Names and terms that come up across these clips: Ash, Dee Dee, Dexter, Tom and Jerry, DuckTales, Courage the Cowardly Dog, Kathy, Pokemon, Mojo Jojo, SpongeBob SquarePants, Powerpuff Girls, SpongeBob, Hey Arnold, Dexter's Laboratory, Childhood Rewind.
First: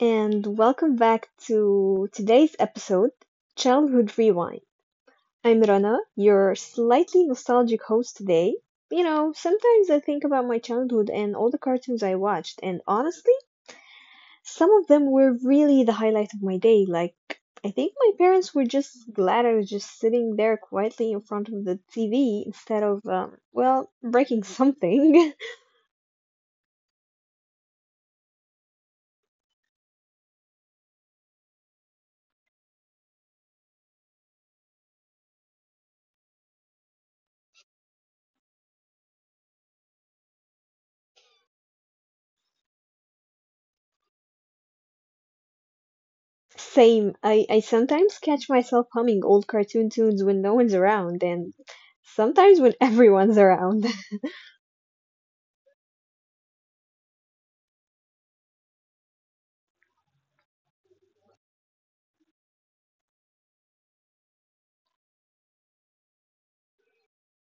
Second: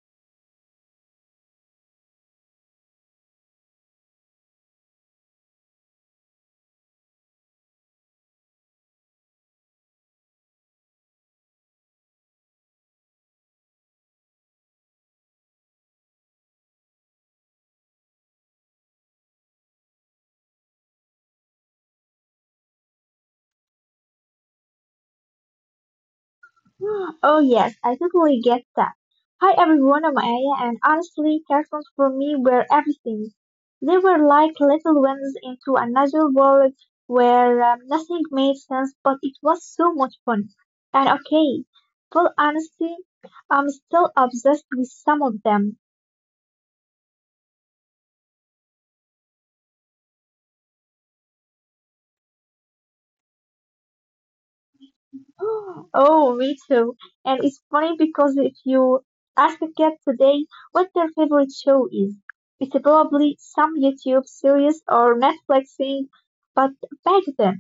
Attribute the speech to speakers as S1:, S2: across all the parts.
S1: and welcome back to today's episode, Childhood Rewind. I'm Rana, your slightly nostalgic host today. You know, sometimes I think about my childhood and all the cartoons I watched, and honestly, some of them were really the highlight of my day. Like, I think my parents were just glad I was just sitting there quietly in front of the TV instead of, well, breaking something.
S2: Oh yes, I totally get that. Hi everyone, I'm Aya, and honestly, cartoons for me were everything. They were like little winds into another world where nothing made sense, but it was so much fun. And okay, full honesty, I'm still obsessed with some of them.
S1: Same. I sometimes catch myself humming old cartoon tunes when no one's around, and sometimes when everyone's around.
S2: Oh, me too. And it's funny because if you ask a kid today what their favorite show is, it's probably some YouTube series or Netflix thing. But back then,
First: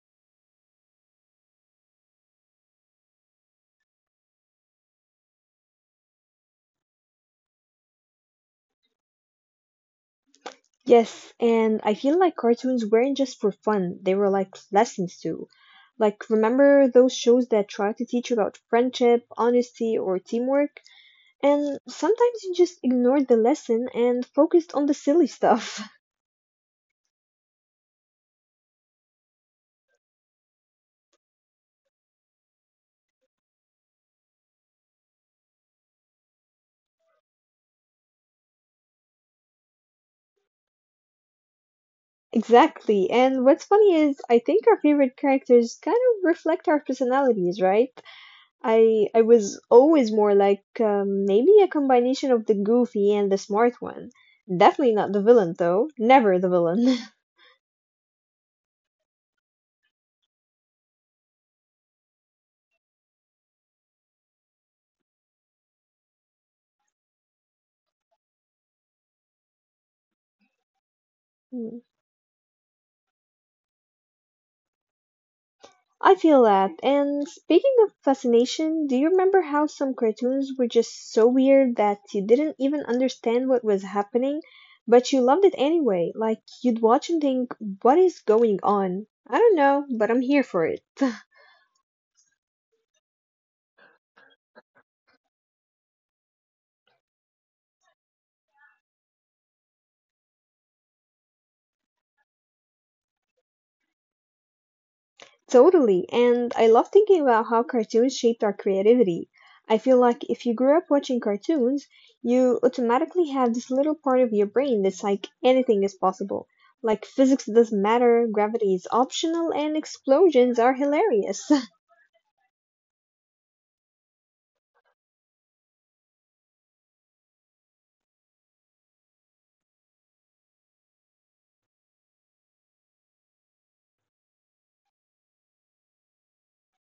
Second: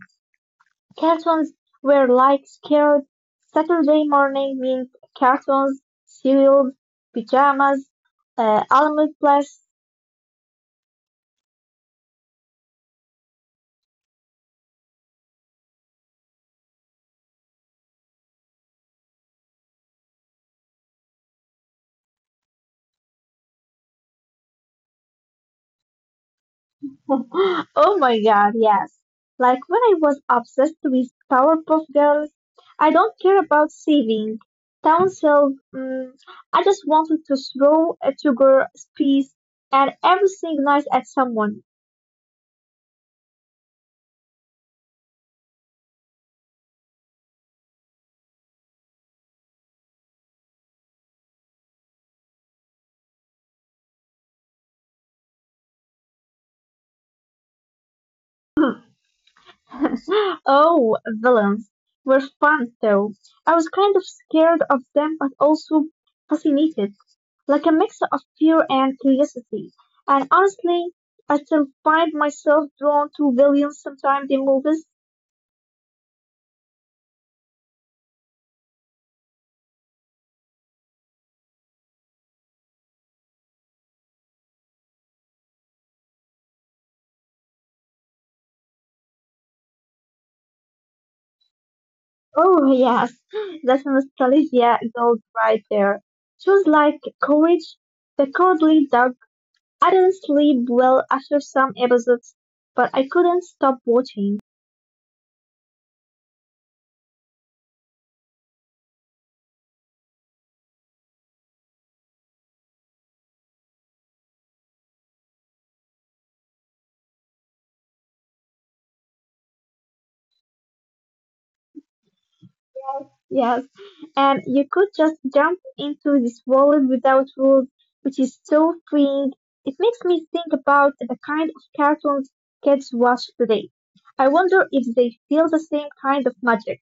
S2: cartoons were like scared. Saturday morning means cartoons, cereals, pajamas, almond plus.
S1: Yes, and I feel like cartoons weren't just for fun, they were like lessons too. Like, remember those shows that try to teach you about friendship, honesty, or teamwork? And sometimes you just ignored the lesson and focused on the silly stuff.
S2: Oh my god, yes. Like when I was obsessed with Powerpuff Girls, I don't care about saving town self. Mm, I just wanted to throw a sugar piece and everything nice at someone.
S1: Exactly, and what's funny is I think our favorite characters kind of reflect our personalities, right? I was always more like maybe a combination of the goofy and the smart one. Definitely not the villain though. Never the villain.
S2: Oh, villains were fun though. I was kind of scared of them but also fascinated, like a mix of fear and curiosity. And honestly, I still
S1: Mm.
S2: find myself drawn to villains sometimes in movies.
S1: I feel that. And speaking of fascination, do you remember how some cartoons were just so weird that you didn't even understand what was happening, but you loved it anyway? Like you'd watch and think, "What is going on?" I don't know, but I'm here for it.
S2: Oh yes, that nostalgia goes right there. Shows like Courage, The Cowardly Dog. I didn't sleep well after some episodes, but I couldn't stop watching.
S1: Totally. And I love thinking about how cartoons shaped our creativity. I feel like if you grew up watching cartoons, you automatically have this little part of your brain that's like anything is possible. Like physics doesn't matter, gravity is optional, and explosions are hilarious.
S2: Yes, and you could just jump into this world without rules, which is so freeing. It makes me think about the kind of cartoons kids watch today. I wonder if they feel the same kind of magic.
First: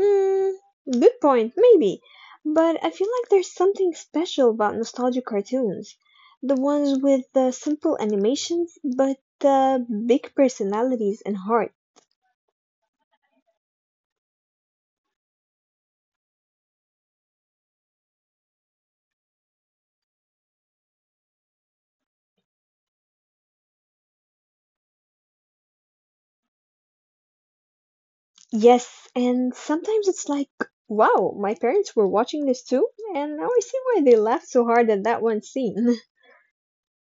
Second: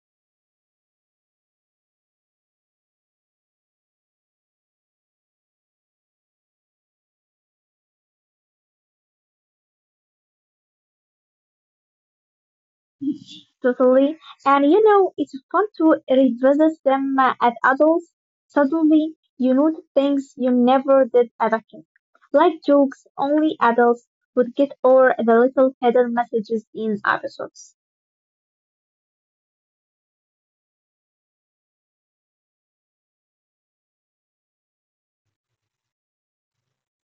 S1: Hmm, good point, maybe. But I feel like there's something special about nostalgic cartoons. The ones with the simple animations, but the big personalities and heart.
S2: Totally. And you know, it's fun to revisit them as adults. Suddenly, you notice things you never did as a kid. Like jokes only adults would get or the little hidden messages in episodes.
S1: Yes, and sometimes it's like, wow, my parents were watching this too, and now I see why they laughed so hard at that one scene.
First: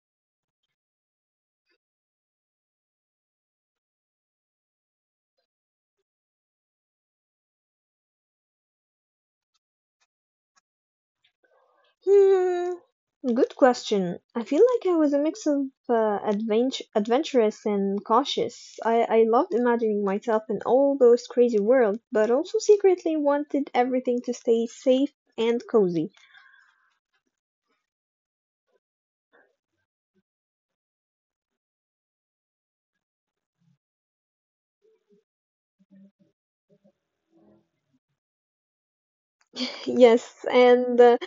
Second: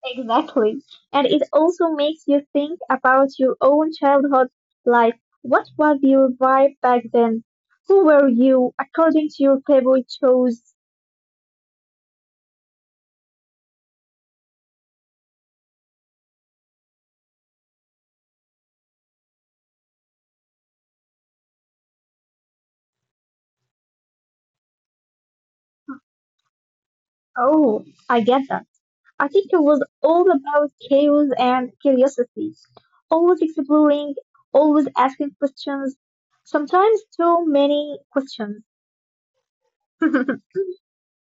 S2: Exactly. And it also makes you think about your own childhood. Like, what was your vibe back then? Who were you according to your favorite shows?
S1: Hmm, good question. I feel like I was a mix of adventurous and cautious. I loved imagining myself in all those crazy worlds, but also secretly wanted everything to stay safe and cozy.
S2: Oh, I get that. I think it was all about chaos and curiosity. Always exploring, always asking questions, sometimes too many questions.
S1: Yes, and uh,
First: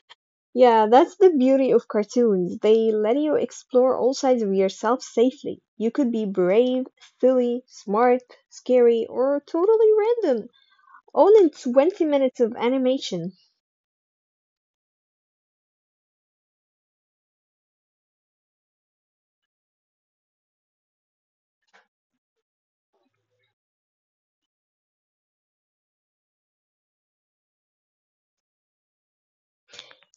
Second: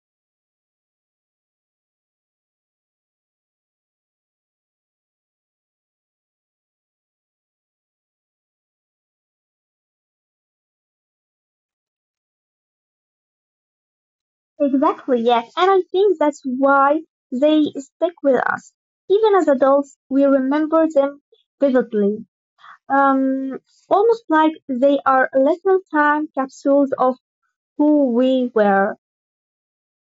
S1: Yeah, that's the beauty of cartoons. They let you explore all sides of yourself safely. You could be brave, silly, smart, scary, or totally random, all in 20 minutes of animation.
S2: Exactly, yes. And I think that's why they stick with us. Even as adults, we remember them vividly. Um, Almost like they are little time capsules of who we were.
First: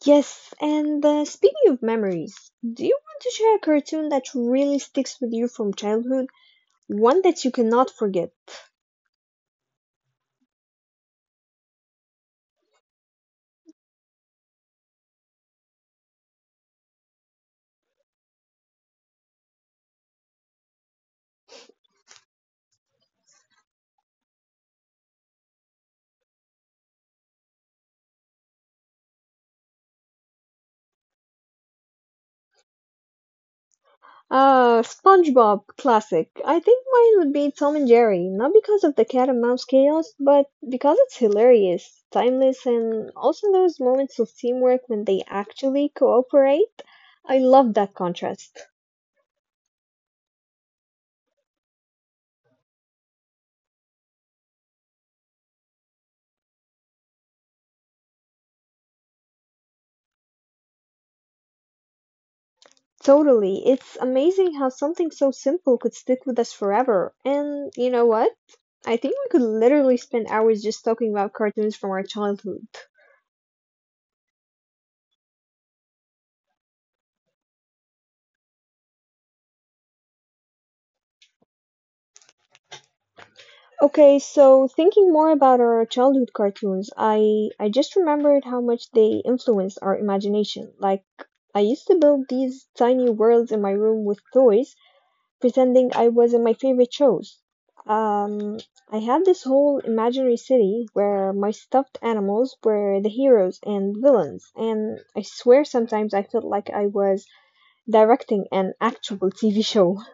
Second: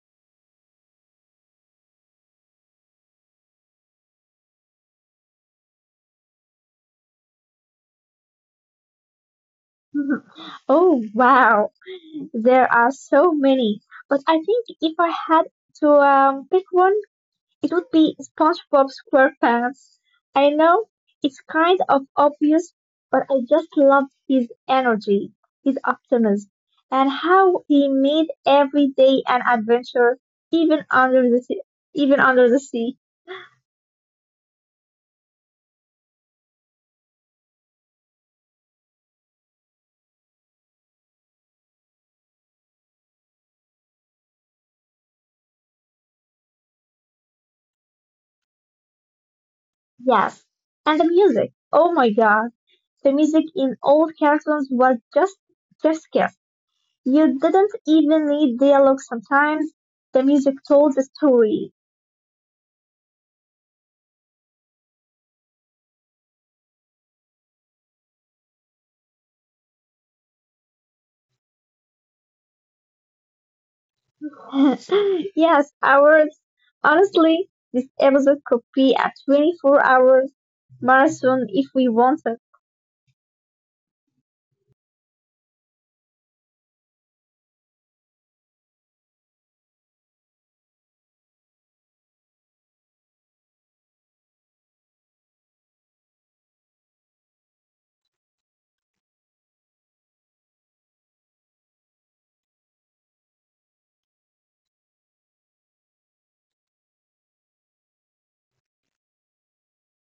S1: Yes, and speaking of memories, do you want to share a cartoon that really sticks with you from childhood? One that you cannot forget?
S2: Mhm. Oh wow, there are so many. But I think if I had to pick one, it would be SpongeBob SquarePants. I know it's kind of obvious, but I just love his energy, his optimism, and how he made every day an adventure, even under the sea, even under the sea.
S1: SpongeBob classic. I think mine would be Tom and Jerry, not because of the cat and mouse chaos, but because it's hilarious, timeless, and also those moments of teamwork when they actually cooperate. I love that contrast.
S2: Yes, and the music. Oh my God, the music in old cartoons was just just you didn't even need dialogue sometimes. The music told the story.
S1: Totally. It's amazing how something so simple could stick with us forever. And you know what? I think we could literally spend hours just talking about cartoons from our childhood.
S2: Yes, hours. Honestly, this episode could be a 24 hours marathon if we wanted.
S1: Okay, so thinking more about our childhood cartoons, I just remembered how much they influenced our imagination. Like I used to build these tiny worlds in my room with toys, pretending I was in my favorite shows. Um, I had this whole imaginary city where my stuffed animals were the heroes and villains, and I swear sometimes I felt like I was directing an actual TV show.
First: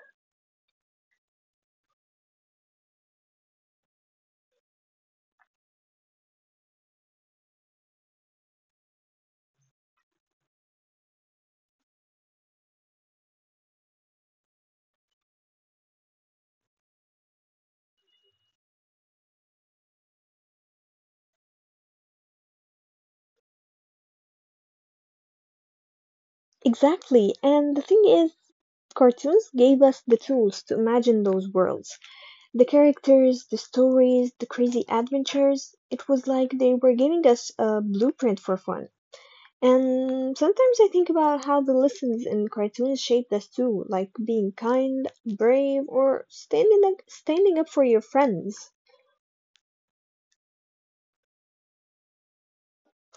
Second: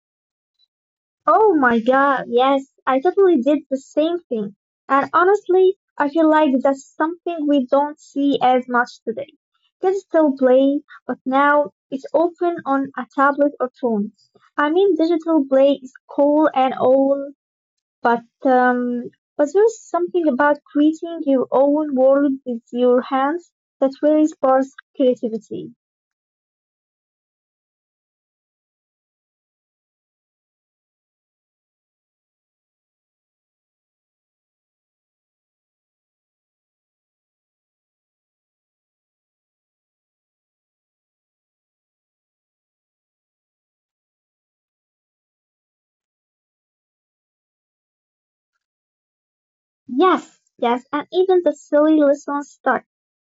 S2: Oh my god, yes, I totally did the same thing. And honestly, I feel like that's something we don't see as much today. Kids still play, but now it's often on a tablet or phone. I mean, digital play is cool and all, But um, but there's something about creating your own world with your hands that really sparks creativity.
S1: Exactly. And the thing is, cartoons gave us the tools to imagine those worlds. The characters, the stories, the crazy adventures. It was like they were giving us a blueprint for fun. And sometimes I think about how the lessons in cartoons shaped us too, like being kind, brave, or standing up for your friends.
S2: Yes, yes, and even the silly lessons stuck.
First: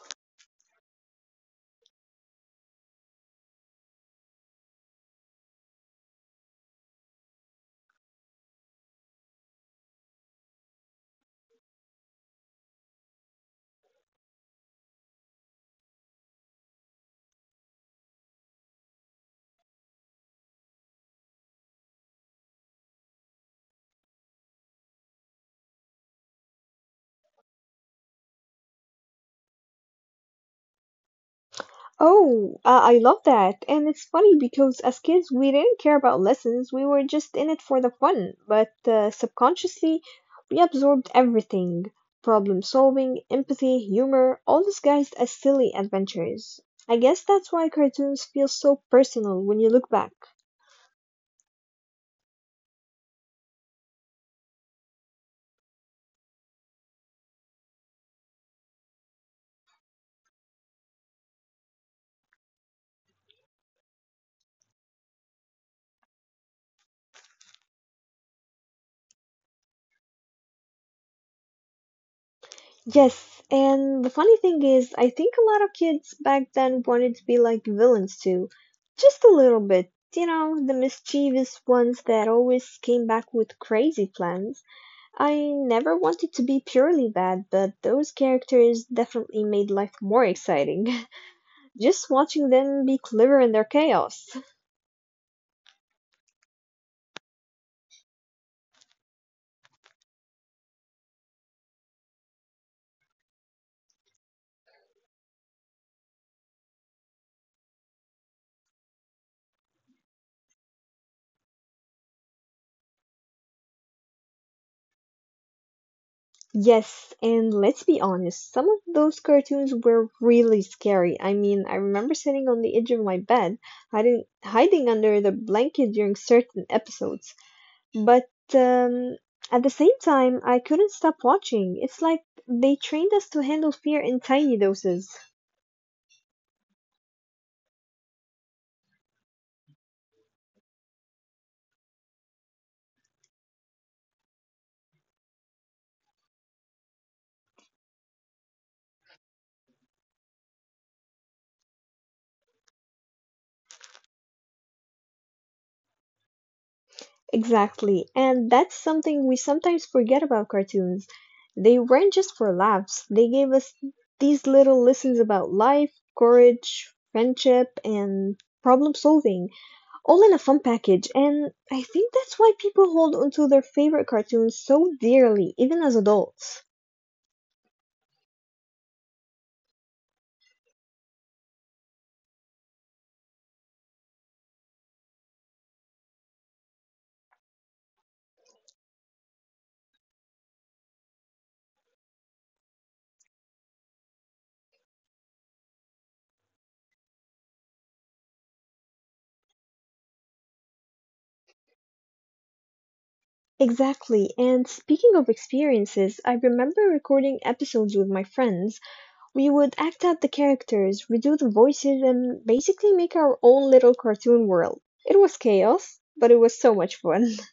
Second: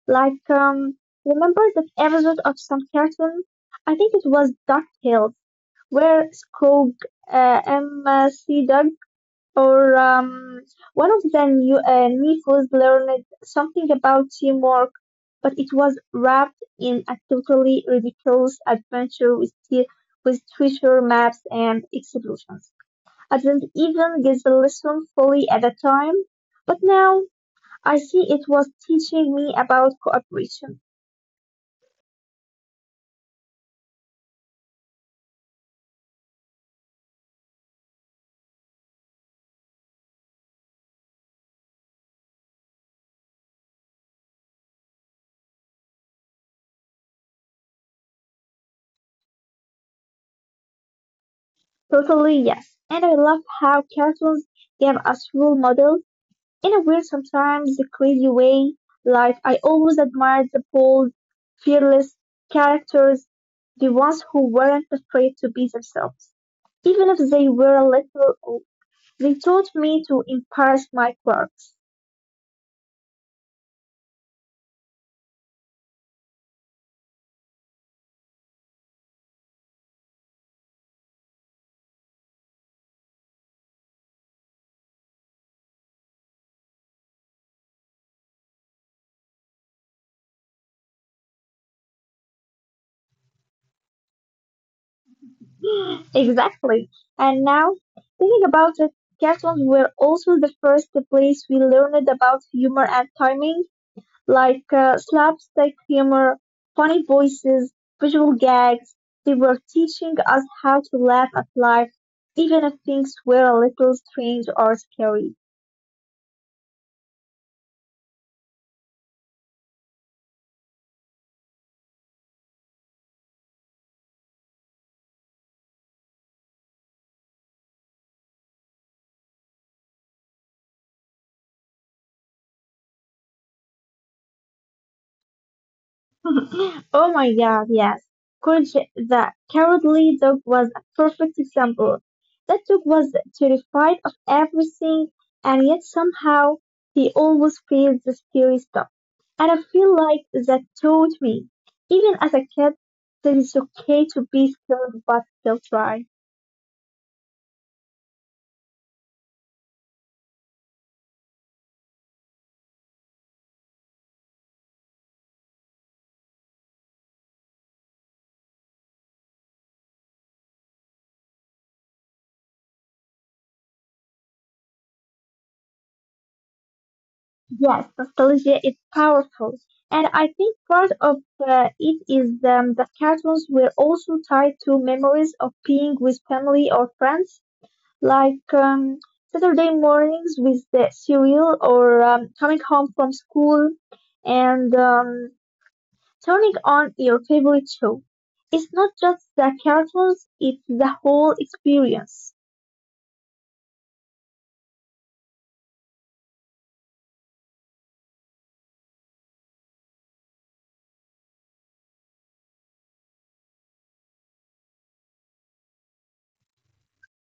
S2: Like remember that episode of some cartoon? I think it was DuckTales, where Scrooge, M.C. Doug or one of the new, nephews learned something about teamwork, but it was wrapped in a totally ridiculous adventure with treasure maps and explosions. I didn't even get the lesson fully at the time, but now I see it was teaching me about cooperation.
S1: Oh, I love that. And it's funny because as kids, we didn't care about lessons. We were just in it for the fun. But subconsciously, we absorbed everything. Problem solving, empathy, humor, all disguised as silly adventures. I guess that's why cartoons feel so personal when you look back.
S2: Totally, yes. And I love how cartoons give us role models in a weird, sometimes a crazy way, like I always admired the bold, fearless characters, the ones who weren't afraid to be themselves. Even if they were a little, old, they taught me to embrace my quirks.
S1: Yes, and the funny thing is, I think a lot of kids back then wanted to be like villains too. Just a little bit. You know, the mischievous ones that always came back with crazy plans. I never wanted to be purely bad, but those characters definitely made life more exciting. Just watching them be clever in their chaos.
S2: Exactly. And now, thinking about it, cartoons were also the first place we learned about humor and timing. Like slapstick humor, funny voices, visual gags. They were teaching us how to laugh at life, even if things were a little strange or scary.
S1: Yes, and let's be honest, some of those cartoons were really scary. I mean, I remember sitting on the edge of my bed, hiding under the blanket during certain episodes. But at the same time, I couldn't stop watching. It's like they trained us to handle fear in tiny doses.
S2: Oh my god, yes. Courage the cowardly dog was a perfect example. That dog was terrified of everything, and yet somehow he always feels the scary stuff. And I feel like that taught me, even as a kid, that it's okay to be scared but still try.
S1: Exactly. And that's something we sometimes forget about cartoons. They weren't just for laughs, they gave us these little lessons about life, courage, friendship, and problem solving, all in a fun package. And I think that's why people hold onto their favorite cartoons so dearly, even as adults.
S2: Yes, nostalgia is powerful. And I think part of it is that cartoons were also tied to memories of being with family or friends. Like Saturday mornings with the cereal or coming home from school and turning on your favorite show. It's not just the cartoons, it's the whole experience.
S1: Exactly. And speaking of experiences, I remember recording episodes with my friends. We would act out the characters, redo the voices, and basically make our own little cartoon world. It was chaos, but it was so much fun.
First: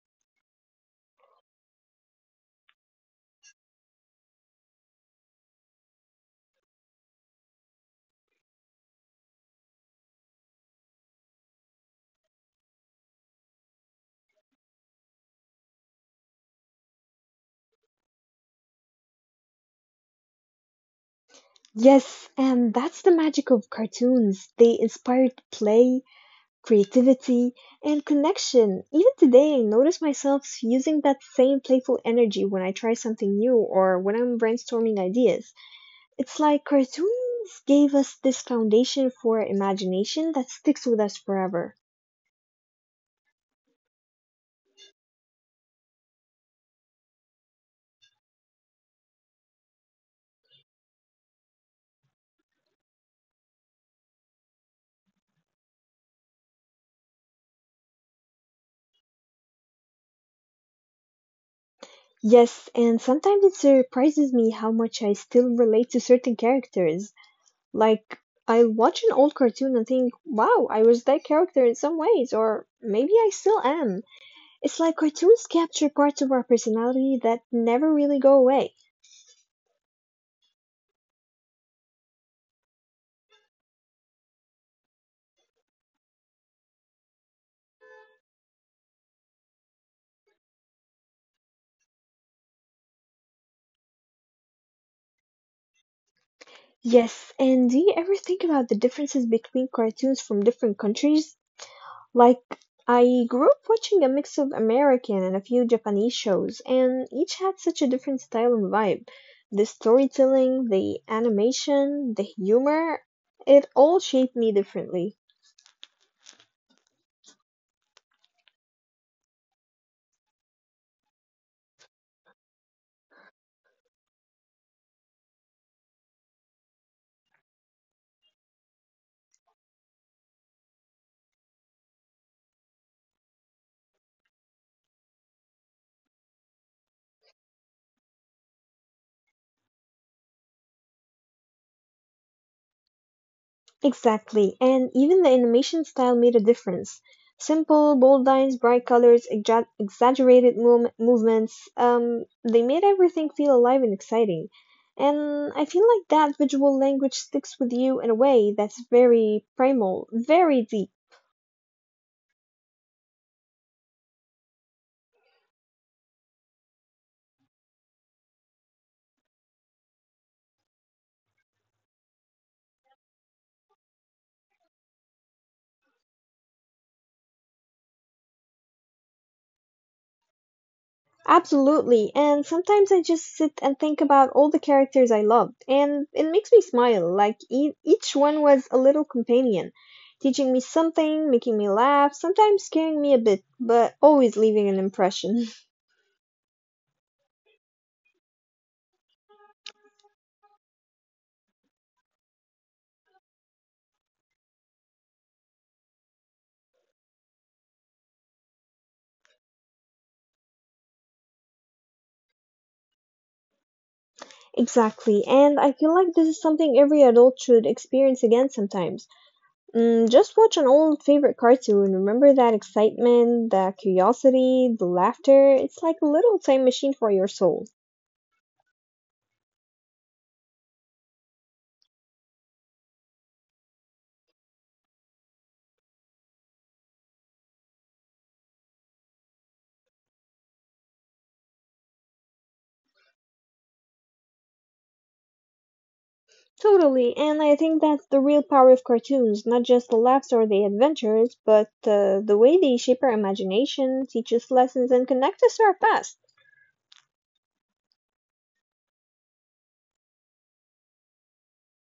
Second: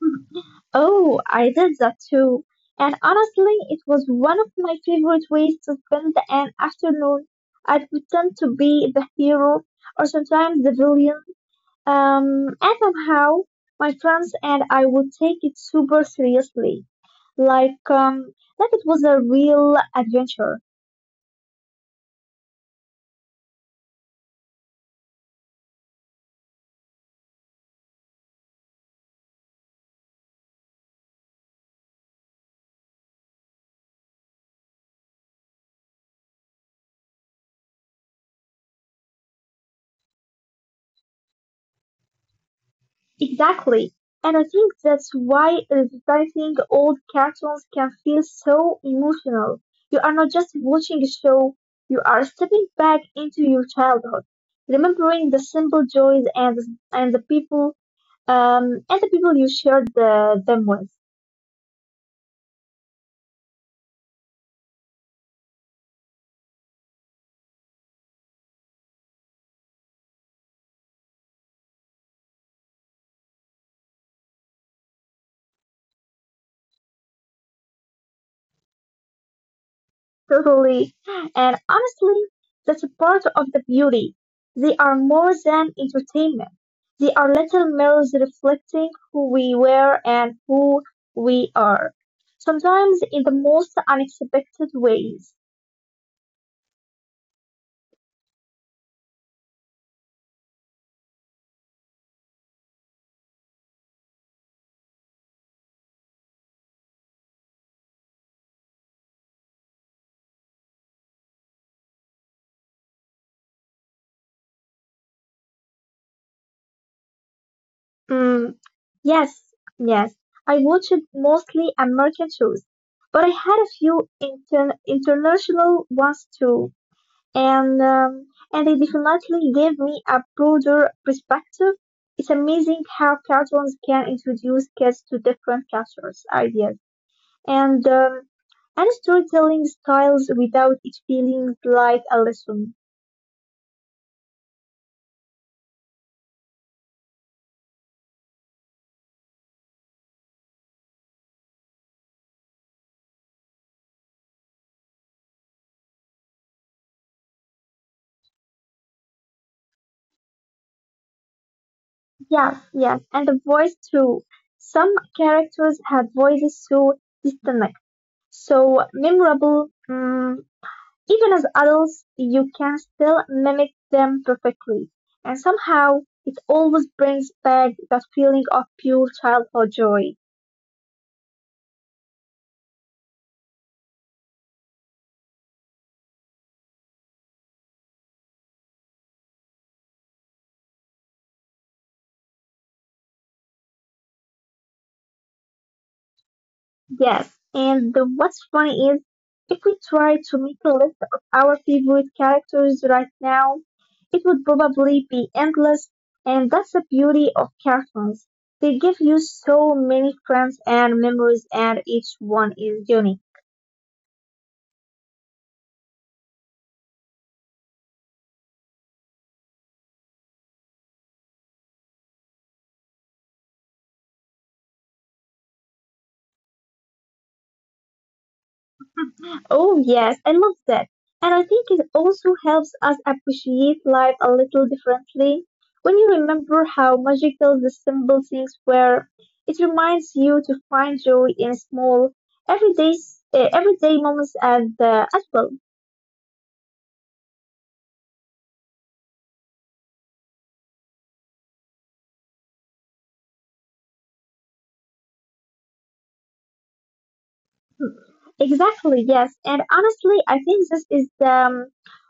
S2: Mhm. Oh, I did that too. And honestly, it was one of my favorite ways to spend an afternoon. I'd pretend to be the hero or sometimes the villain. And somehow my friends and I would take it super seriously, like it was a real adventure.
S1: Yes, and that's the magic of cartoons. They inspired play, creativity, and connection. Even today, I notice myself using that same playful energy when I try something new or when I'm brainstorming ideas. It's like cartoons gave us this foundation for imagination that sticks with us forever.
S2: Exactly. And I think that's why revisiting old cartoons can feel so emotional. You are not just watching a show, you are stepping back into your childhood, remembering the simple joys and and the people the people you shared them with.
S1: Yes, and sometimes it surprises me how much I still relate to certain characters. Like, I'll watch an old cartoon and think, wow, I was that character in some ways, or maybe I still am. It's like cartoons capture parts of our personality that never really go away.
S2: Totally. And honestly, that's a part of the beauty. They are more than entertainment. They are little mirrors reflecting who we were and who we are. Sometimes in the most unexpected ways.
S1: Yes, and do you ever think about the differences between cartoons from different countries? Like, I grew up watching a mix of American and a few Japanese shows, and each had such a different style and vibe. The storytelling, the animation, the humor, it all shaped me differently.
S2: Mm, yes, yes. I watched mostly American shows, but I had a few international ones too. and um, and it definitely gave me a broader perspective. It's amazing how cartoons can introduce kids to different cultures, ideas, and um, and storytelling styles without it feeling like a lesson.
S1: Exactly, and even the animation style made a difference. Simple, bold lines, bright colors, exaggerated movements, they made everything feel alive and exciting. And I feel like that visual language sticks with you in a way that's very primal, very deep.
S2: Yes, yes, and the voice too. Some characters have voices so distinct, so memorable. Even as adults, you can still mimic them perfectly, and somehow it always brings back that feeling of pure childhood joy.
S1: Absolutely. And sometimes I just sit and think about all the characters I loved, and it makes me smile. Like e each one was a little companion, teaching me something, making me laugh, sometimes scaring me a bit, but always leaving an impression.
S2: Yes, and the, what's funny is if we try to make a list of our favorite characters right now, it would probably be endless, and that's the beauty of cartoons. They give you so many friends and memories, and each one is unique.
S1: Exactly. And I feel like this is something every adult should experience again sometimes. Mm, just watch an old favorite cartoon. Remember that excitement, the curiosity, the laughter. It's like a little time machine for your soul.
S2: Oh, yes, I love that. And I think it also helps us appreciate life a little differently. When you remember how magical the simple things were, it reminds you to find joy in small, everyday, everyday moments as well.
S1: Totally, and I think that's the real power of cartoons, not just the laughs or the adventures, but the way they shape our imagination, teach us lessons, and connect us to our past.
S2: Exactly, yes. And honestly, I think this is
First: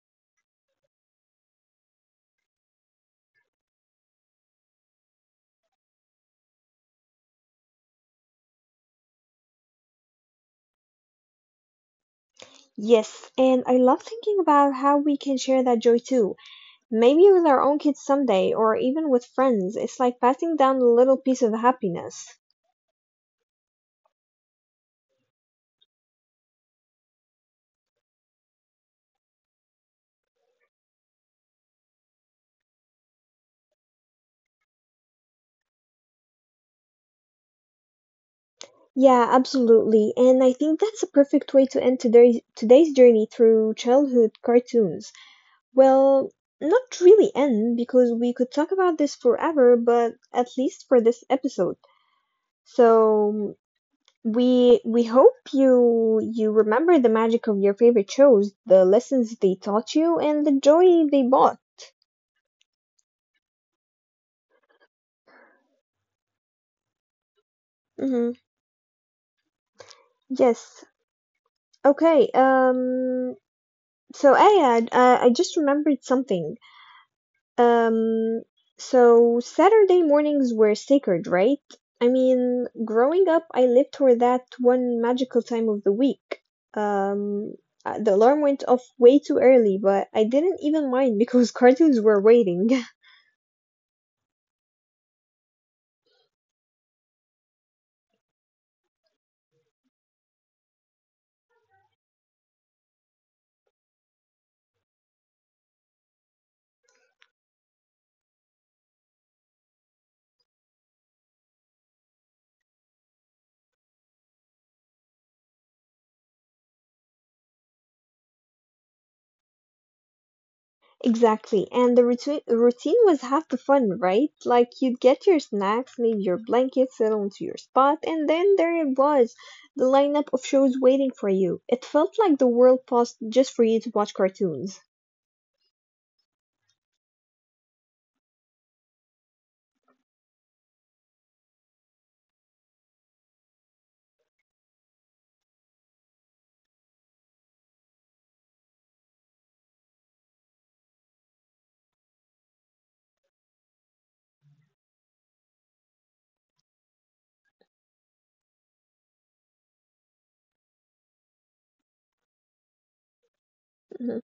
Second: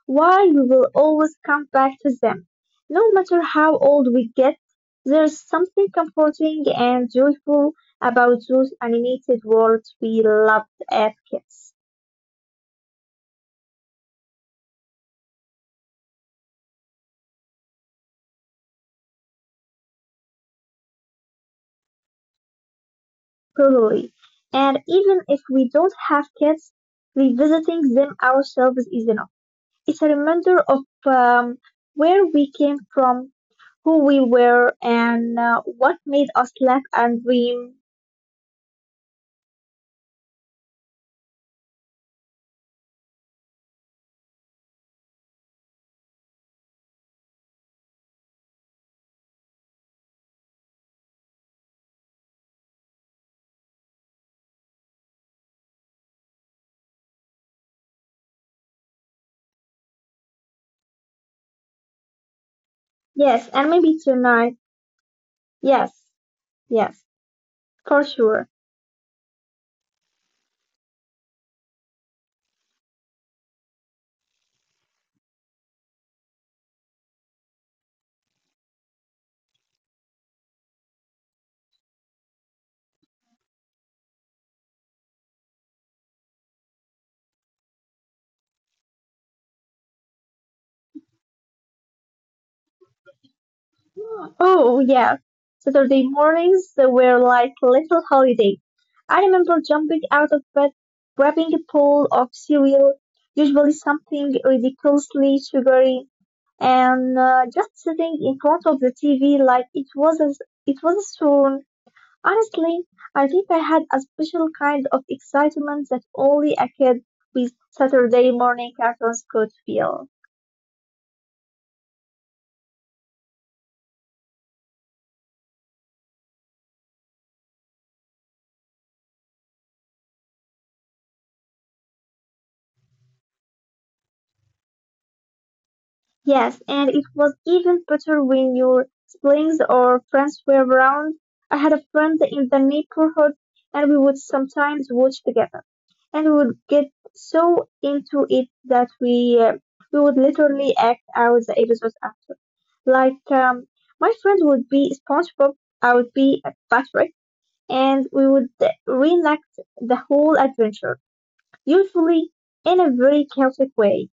S2: why we will always come back to them. No matter how old we get, there's something comforting and joyful about those animated worlds we loved as kids.
S1: Yes, and I love thinking about how we can share that joy too. Maybe with our own kids someday, or even with friends. It's like passing down a little piece of happiness.
S2: Totally. And even if we don't have kids, revisiting them ourselves is enough. It's a reminder of um, where we came from, who we were, and what made us laugh and dream.
S1: Yeah, absolutely. And I think that's a perfect way to end today's journey through childhood cartoons. Well, not really end, because we could talk about this forever, but at least for this episode. So, we hope you remember the magic of your favorite shows, the lessons they taught you, and the joy they brought.
S2: Yes, and maybe tonight. Yes, yes, for
S1: Hmm.
S2: sure.
S1: Yes. Okay. So Ayad, I just remembered something. Um. So Saturday mornings were sacred, right? I mean, growing up, I lived for that one magical time of the week. Um. The alarm went off way too early, but I didn't even mind because cartoons were waiting.
S2: Oh, yeah, Saturday mornings they were like little holiday. I remember jumping out of bed, grabbing a bowl of cereal, usually something ridiculously sugary, and just sitting in front of the TV like it was a storm. Honestly, I think I had a special kind of excitement that only a kid with Saturday morning cartoons could feel.
S1: Exactly. And the routine was half the fun, right? Like you'd get your snacks, leave your blanket, settle into your spot, and then there it was, the lineup of shows waiting for you. It felt like the world paused just for you to watch cartoons.
S2: Yes, and it was even better when your siblings or friends were around. I had a friend in the neighborhood and we would sometimes watch together. And we would get so into it that we would literally act out the episodes after. Like my friend would be SpongeBob, I would be Patrick, and we would reenact the whole adventure, usually in a very chaotic way.
S1: Mm-hmm.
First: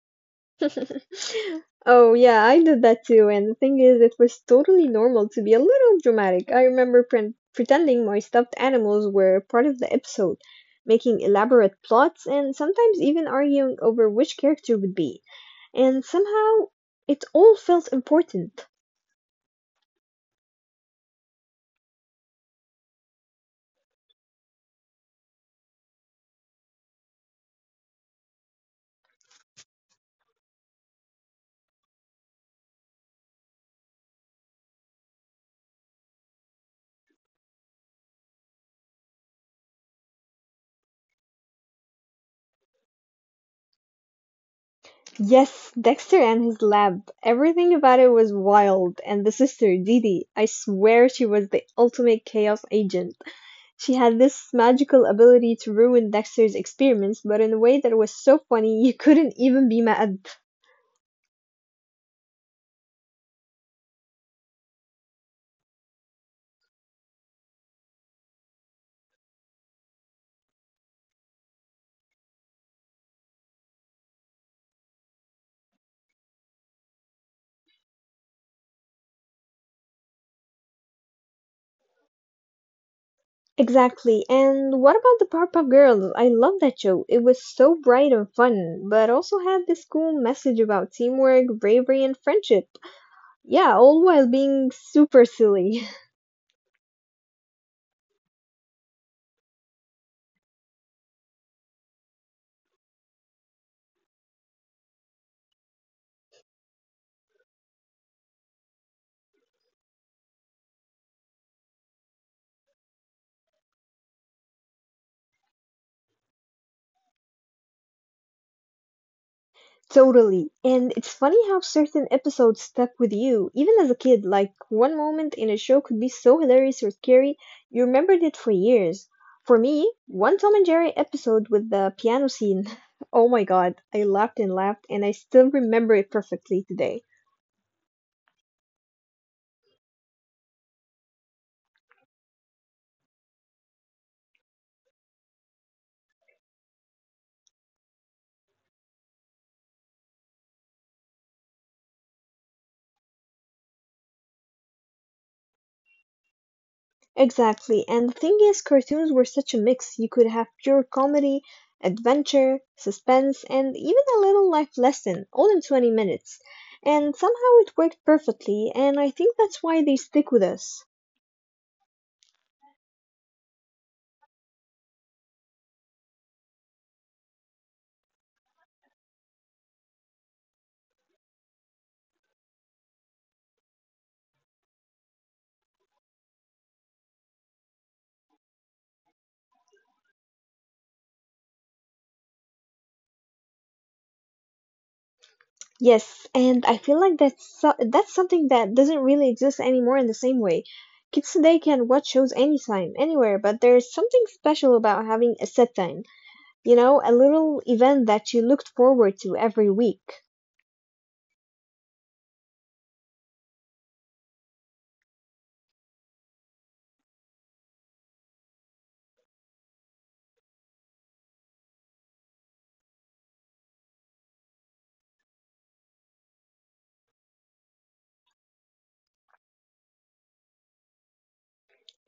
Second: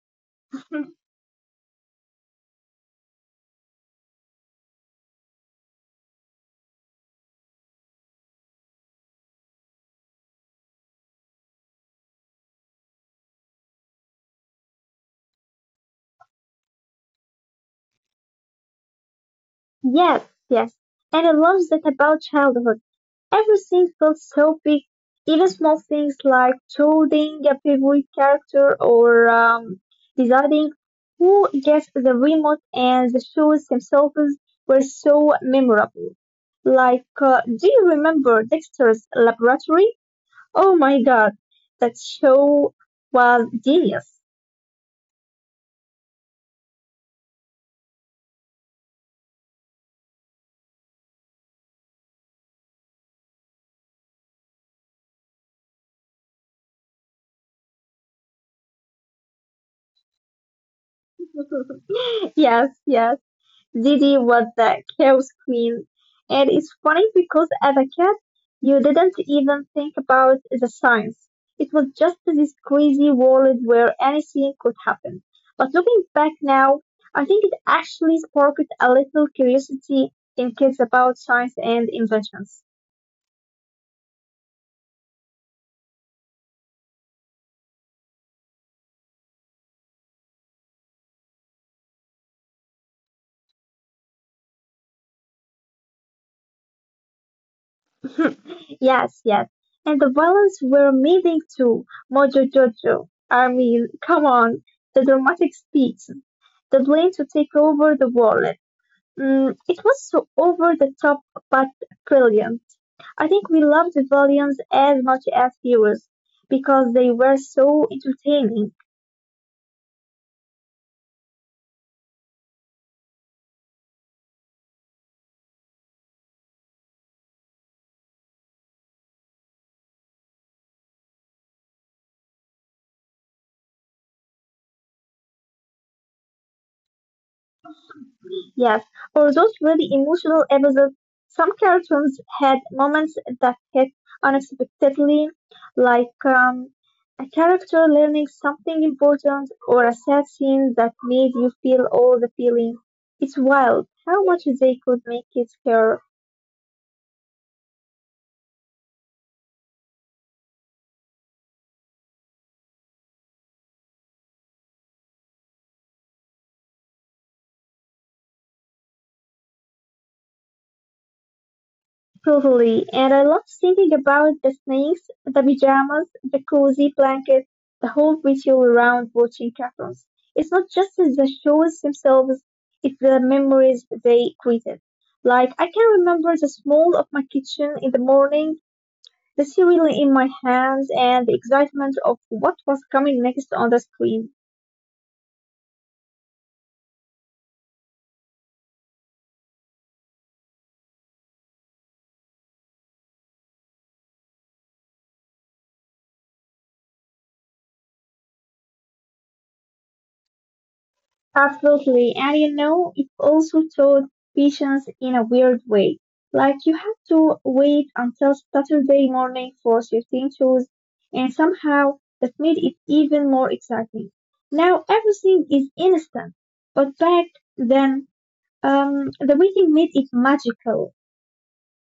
S1: Oh, yeah, I did that too, and the thing is, it was totally normal to be a little dramatic. I remember pretending my stuffed animals were part of the episode, making elaborate plots, and sometimes even arguing over which character would be. And somehow, it all felt important.
S2: Yes, yes. And I love that about childhood. Everything felt so big, even small things like choosing a favorite character or deciding who gets the remote and the shoes themselves were so memorable. Like, do you remember Dexter's Laboratory? Oh my god, that show was genius.
S1: Yes, Dexter and his lab. Everything about it was wild, and the sister, Dee Dee, I swear she was the ultimate chaos agent. She had this magical ability to ruin Dexter's experiments, but in a way that was so funny you couldn't even be mad.
S2: Yes, yes. Didi was the chaos queen, and it's funny because as a kid, you didn't even think about the science. It was just this crazy world where anything could happen. But looking back now, I think it actually sparked a little curiosity in kids about science and inventions.
S1: Exactly. And what about the Powerpuff Girls? I love that show. It was so bright and fun, but also had this cool message about teamwork, bravery, and friendship. Yeah, all while being super silly.
S2: Yes, yes. And the violence were amazing too. Mojo Jojo. I mean, come on. The dramatic speech. The plan to take over the world. Mm, it was so over the top but brilliant. I think we loved the villains as much as heroes because they were so entertaining.
S1: Totally. And it's funny how certain episodes stuck with you, even as a kid. Like, one moment in a show could be so hilarious or scary, you remembered it for years. For me, one Tom and Jerry episode with the piano scene. Oh my god, I laughed and laughed, and I still remember it perfectly today.
S2: Yes, for those really emotional episodes, some cartoons had moments that hit unexpectedly, like a character learning something important or a sad scene that made you feel all the feelings. It's wild how much they could make kids care.
S1: Exactly. And the thing is, cartoons were such a mix. You could have pure comedy, adventure, suspense, and even a little life lesson, all in 20 minutes. And somehow it worked perfectly, and I think that's why they stick with us.
S2: Totally. And I love thinking about the snakes, the pajamas, the cozy blanket, the whole ritual around watching cartoons. It's not just the shows themselves, it's the memories they created. Like, I can remember the smell of my kitchen in the morning, the cereal in my hands, and the excitement of what was coming next on the screen.
S1: Yes, and I feel like that's something that doesn't really exist anymore in the same way. Kids today can watch shows anytime, anywhere, but there's something special about having a set time, a little event that you looked forward to every week.
S2: Absolutely. And you know, it also taught patience in a weird way. Like you had to wait until Saturday morning for certain shows, and somehow that made it even more exciting. Now everything is instant, but back then, the waiting made it magical.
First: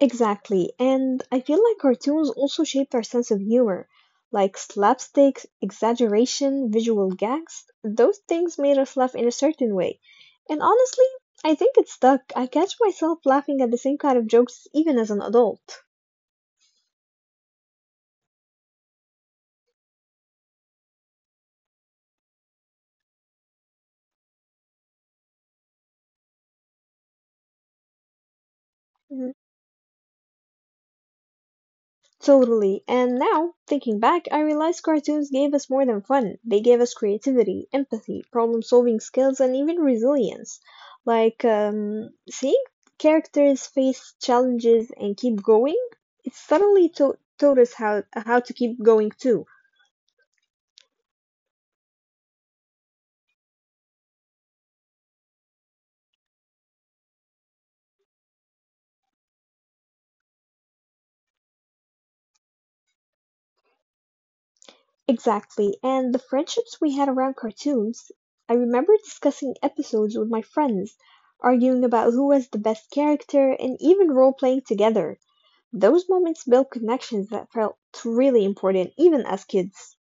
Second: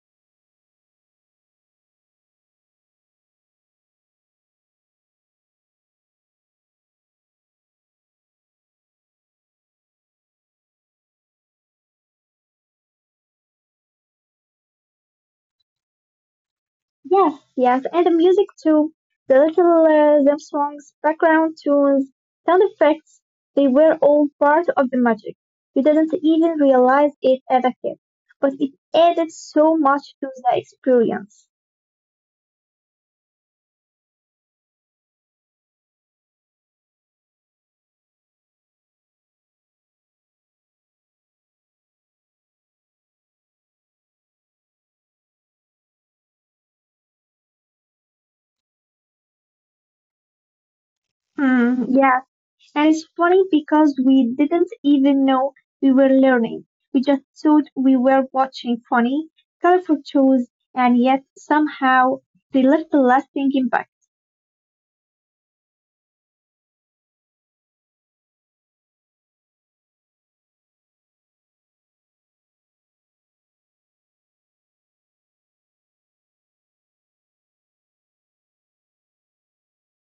S1: Exactly, and I feel like cartoons also shaped our sense of humor. Like slapstick, exaggeration, visual gags, those things made us laugh in a certain way. And honestly, I think it stuck. I catch myself laughing at the same kind of jokes even as an adult.
S2: Yes, yes, and the music too. The little Zim songs, background tunes, sound effects, they were all part of the magic. You didn't even realize it as a kid, but it added
S1: Mm-hmm.
S2: so much to the experience.
S1: Totally. And now, thinking back, I realize cartoons gave us more than fun. They gave us creativity, empathy, problem solving skills, and even resilience. Like, seeing characters face challenges and keep going, it taught us how to keep going too.
S2: Hmm, yeah, and it's funny because we didn't even know we were learning. We just thought we were watching funny, colorful shows, and yet somehow they left a lasting impact.
S1: Exactly. And the friendships we had around cartoons, I remember discussing episodes with my friends, arguing about who was the best character, and even role playing together. Those moments build connections that felt really important even as kids.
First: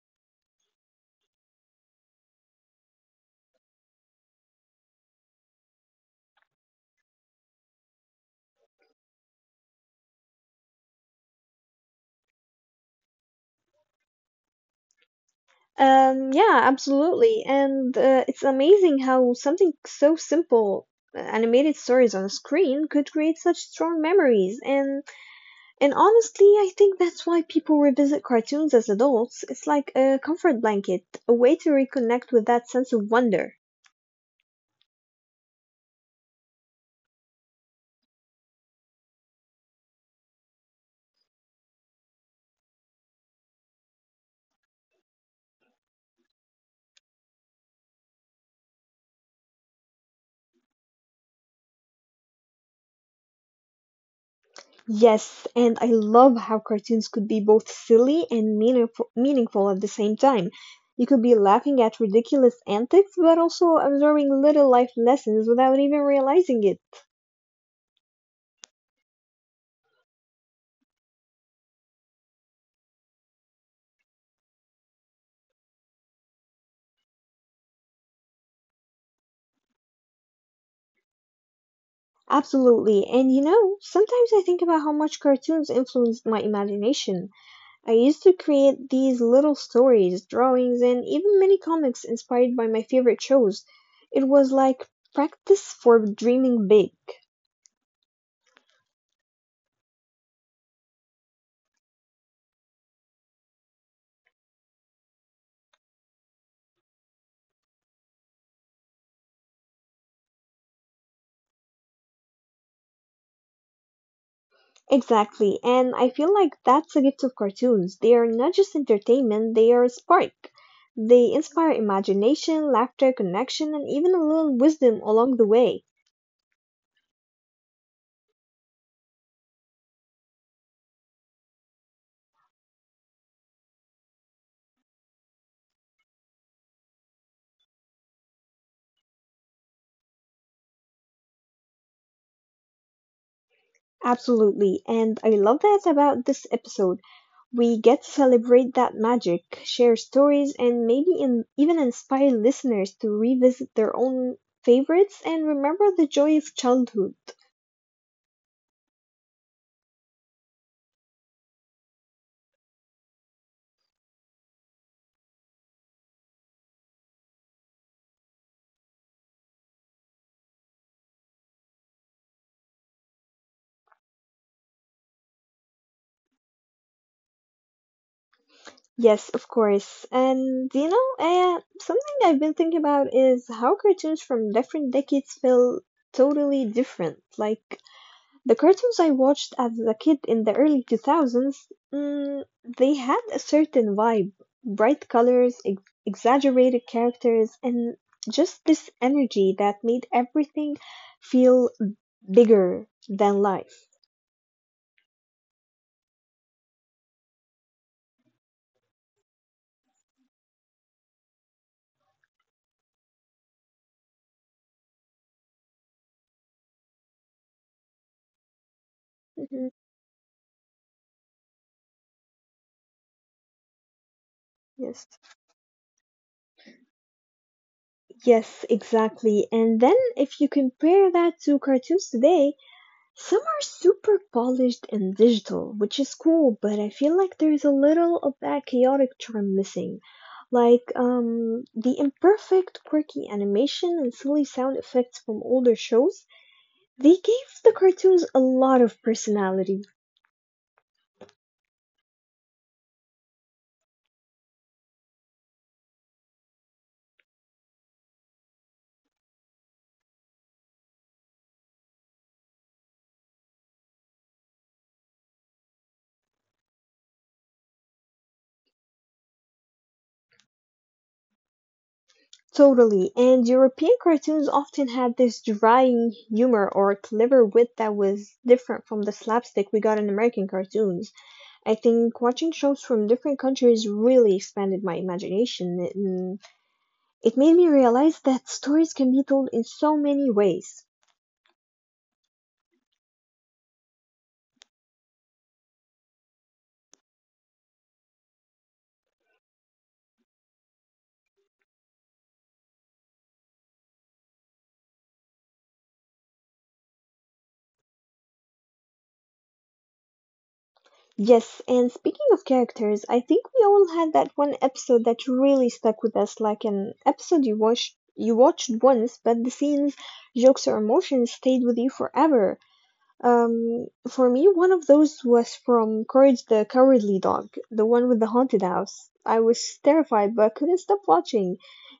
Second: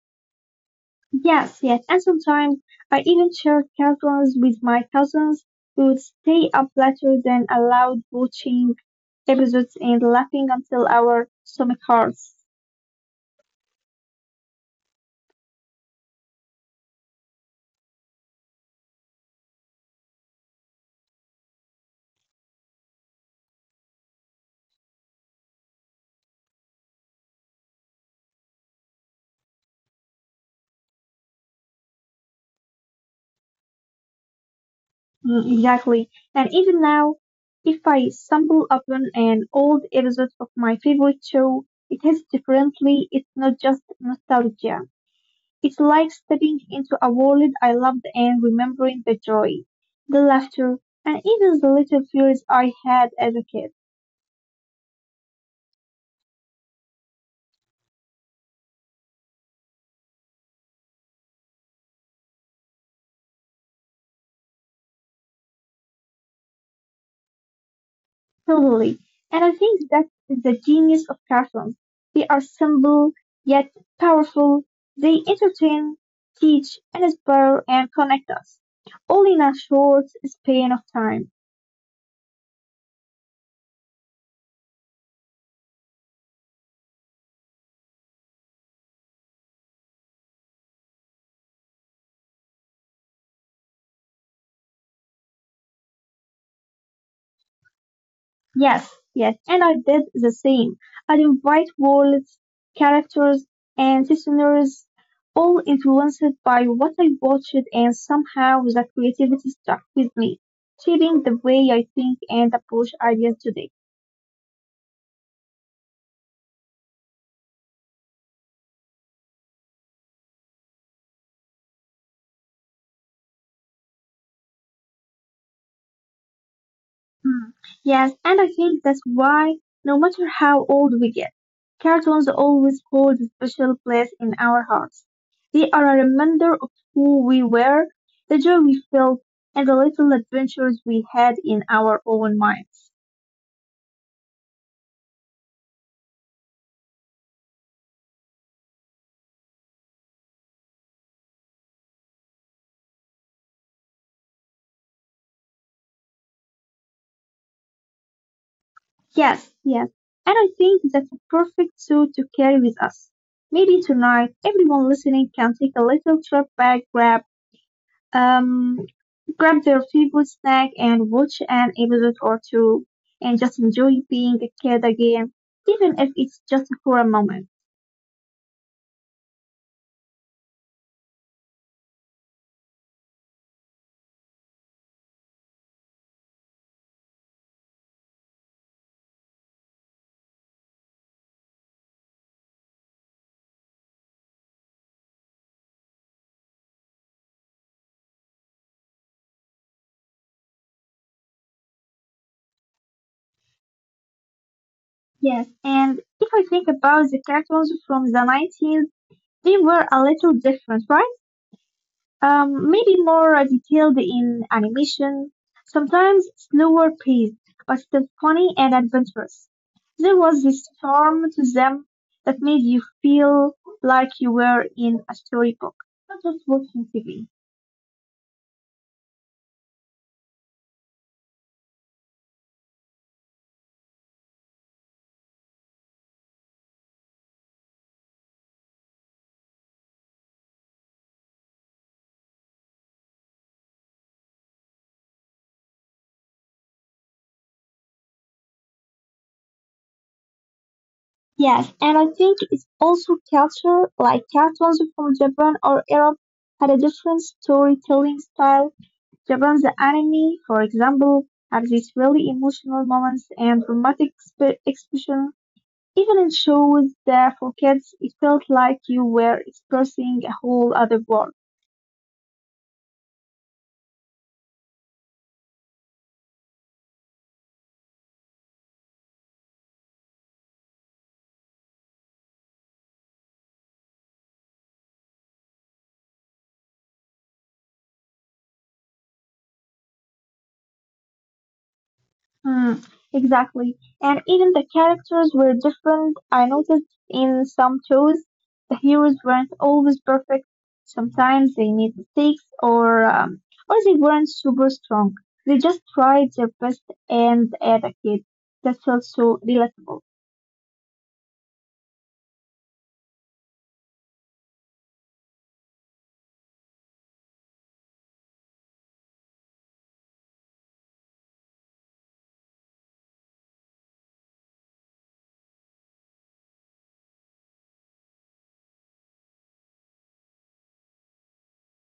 S2: Yes, yes, and sometimes I even shared cartoons with my cousins. We would stay up later than allowed watching episodes and laughing until our stomach hurts.
S1: Yeah, absolutely, and it's amazing how something so simple, animated stories on a screen, could create such strong memories. And honestly, I think that's why people revisit cartoons as adults. It's like a comfort blanket, a way to reconnect with that sense of wonder.
S2: Mm, exactly. And even now, if I stumble upon an old episode of my favorite show, it hits differently. It's not just nostalgia. It's like stepping into a world I loved and remembering the joy, the laughter, and even the little fears I had as a kid.
S1: Yes, and I love how cartoons could be both silly and meaningful at the same time. You could be laughing at ridiculous antics, but also absorbing little life lessons without even realizing it.
S2: Totally. And I think that is the genius of cartoons. They are simple yet powerful. They entertain, teach, and inspire and connect us. All in a short span of time.
S1: Absolutely, and you know, sometimes I think about how much cartoons influenced my imagination. I used to create these little stories, drawings, and even mini comics inspired by my favorite shows. It was like practice for dreaming big.
S2: Yes, yes. And I did the same. I invite worlds, characters, and listeners, all influenced by what I watched, and somehow the creativity stuck with me, shaping the way I think and approach ideas today.
S1: Exactly, and I feel like that's a gift of cartoons. They are not just entertainment, they are a spark. They inspire imagination, laughter, connection, and even a little wisdom along the way.
S2: Hmm. Yes, and I think that's why, no matter how old we get, cartoons always hold a special place in our hearts. They are a reminder of who we were, the joy we felt, and the little adventures we had in our own minds.
S1: Absolutely, and I love that about this episode. We get to celebrate that magic, share stories, and even inspire listeners to revisit their own favorites and remember the joy of childhood.
S2: Yes, yes, and I think that's a perfect suit to carry with us. Maybe tonight, everyone listening can take a little trip back, um, grab their favorite snack and watch an episode or two and just enjoy being a kid again, even if it's just for a moment.
S1: Yes, of course. And you know, something I've been thinking about is how cartoons from different decades feel totally different. Like the cartoons I watched as a kid in the early 2000s, mm, they had a certain vibe, bright colors, ex exaggerated characters, and just this energy that made everything feel bigger than life.
S2: Yes, and if I think about the cartoons from the 90s, they were a little different, right? Maybe more detailed in animation, sometimes slower paced, but still funny and adventurous.
S1: Mhm.
S2: There was this charm to them that made you feel like you were
S1: Yes.
S2: in a storybook, not just watching TV.
S1: Yes, exactly. And then if you compare that to cartoons today, some are super polished and digital, which is cool, but I feel like there's a little of that chaotic charm missing. Like the imperfect, quirky animation and silly sound effects from older shows, they gave the cartoons a lot of personality.
S2: Yes, and I think it's also culture, like cartoons from Japan or Europe had a different storytelling style. Japan's anime, for example, have these really emotional moments and dramatic expression. Even in shows that for kids, it felt like you were expressing a whole other world.
S1: Totally, and European cartoons often had this drying humor or clever wit that was different from the slapstick we got in American cartoons. I think watching shows from different countries really expanded my imagination. It made me realize that stories can be told in so many ways.
S2: Hmm, exactly. And even the characters were different. I noticed in some shows, the heroes weren't always perfect. Sometimes they made mistakes or they weren't super strong. They just tried their best and as a kid. That felt so relatable.
S1: Yes, and speaking of characters, I think we all had that one episode that really stuck with us, like an episode you watched once, but the scenes, jokes, or emotions stayed with you forever. For me, one of those was from Courage the Cowardly Dog, the one with the haunted house. I was terrified, but couldn't stop watching.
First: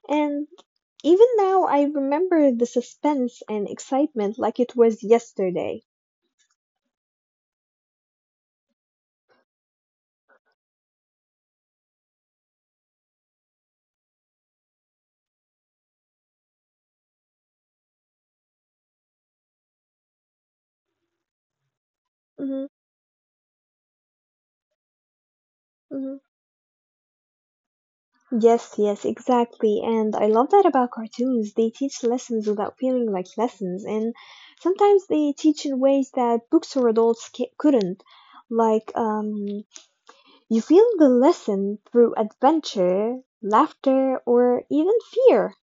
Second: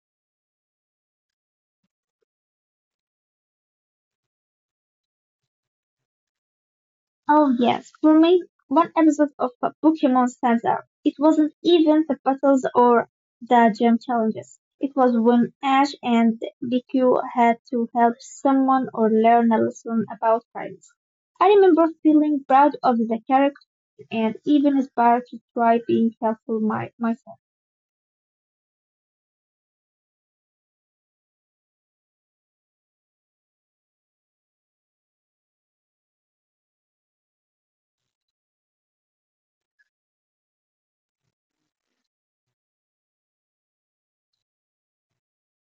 S1: And even now, I remember the suspense and excitement like it was yesterday.
S2: Oh yes, for me, one episode of Pokemon stands out. It wasn't even the battles or the gym challenges. It was when Ash and BQ had to help someone or learn a lesson about friends. I remember feeling
S1: Hmm.
S2: proud of the character and even inspired to try being
S1: Hmm.
S2: helpful myself.
S1: Yes, yes, exactly. And I love that about cartoons. They teach lessons without feeling like lessons, and sometimes they teach in ways that books or adults couldn't. Like, you feel the lesson through adventure, laughter, or even fear.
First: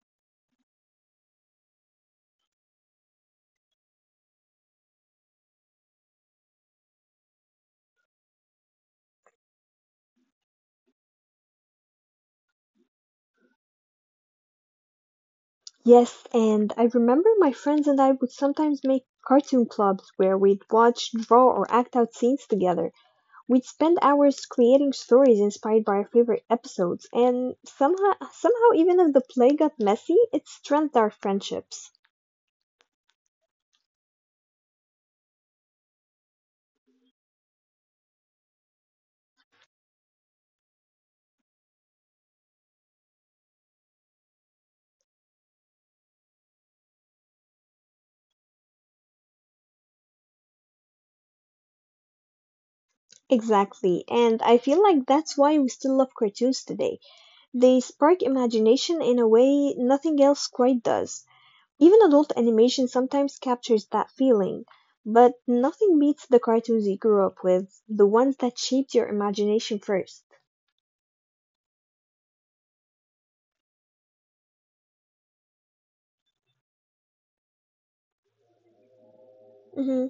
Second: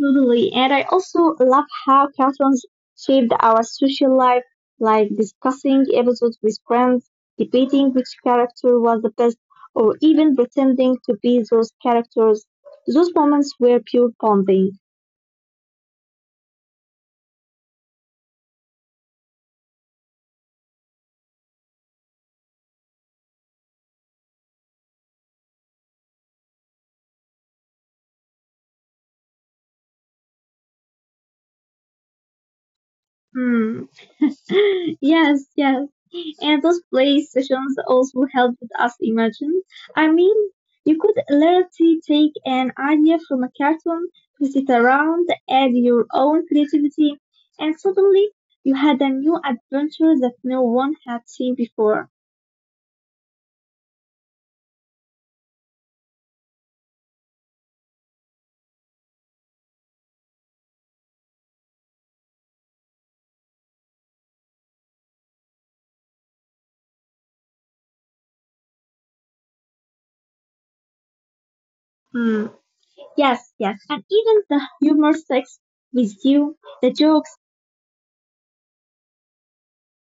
S2: Totally. And I also love how cartoons shaped our social life, like discussing episodes with friends, debating which character was the best, or even pretending to be those characters. Those moments were pure bonding.
S1: Yes, and I remember my friends and I would sometimes make cartoon clubs where we'd watch, draw, or act out scenes together. We'd spend hours creating stories inspired by our favorite episodes, and somehow, even if the play got messy, it strengthened our friendships.
S2: Hmm. Yes, yes. And those play sessions also helped us imagine. I mean, you could literally take an idea from a cartoon, twist it around, add your own creativity, and suddenly you had a new adventure that no one had seen before.
S1: Exactly, and I feel like that's why we still love cartoons today. They spark imagination in a way nothing else quite does. Even adult animation sometimes captures that feeling, but nothing beats the cartoons you grew up with, the ones that shaped your imagination 1st.
S2: Hmm. Yes, yes. And even the humor sticks with you. The joke
S1: Mm-hmm.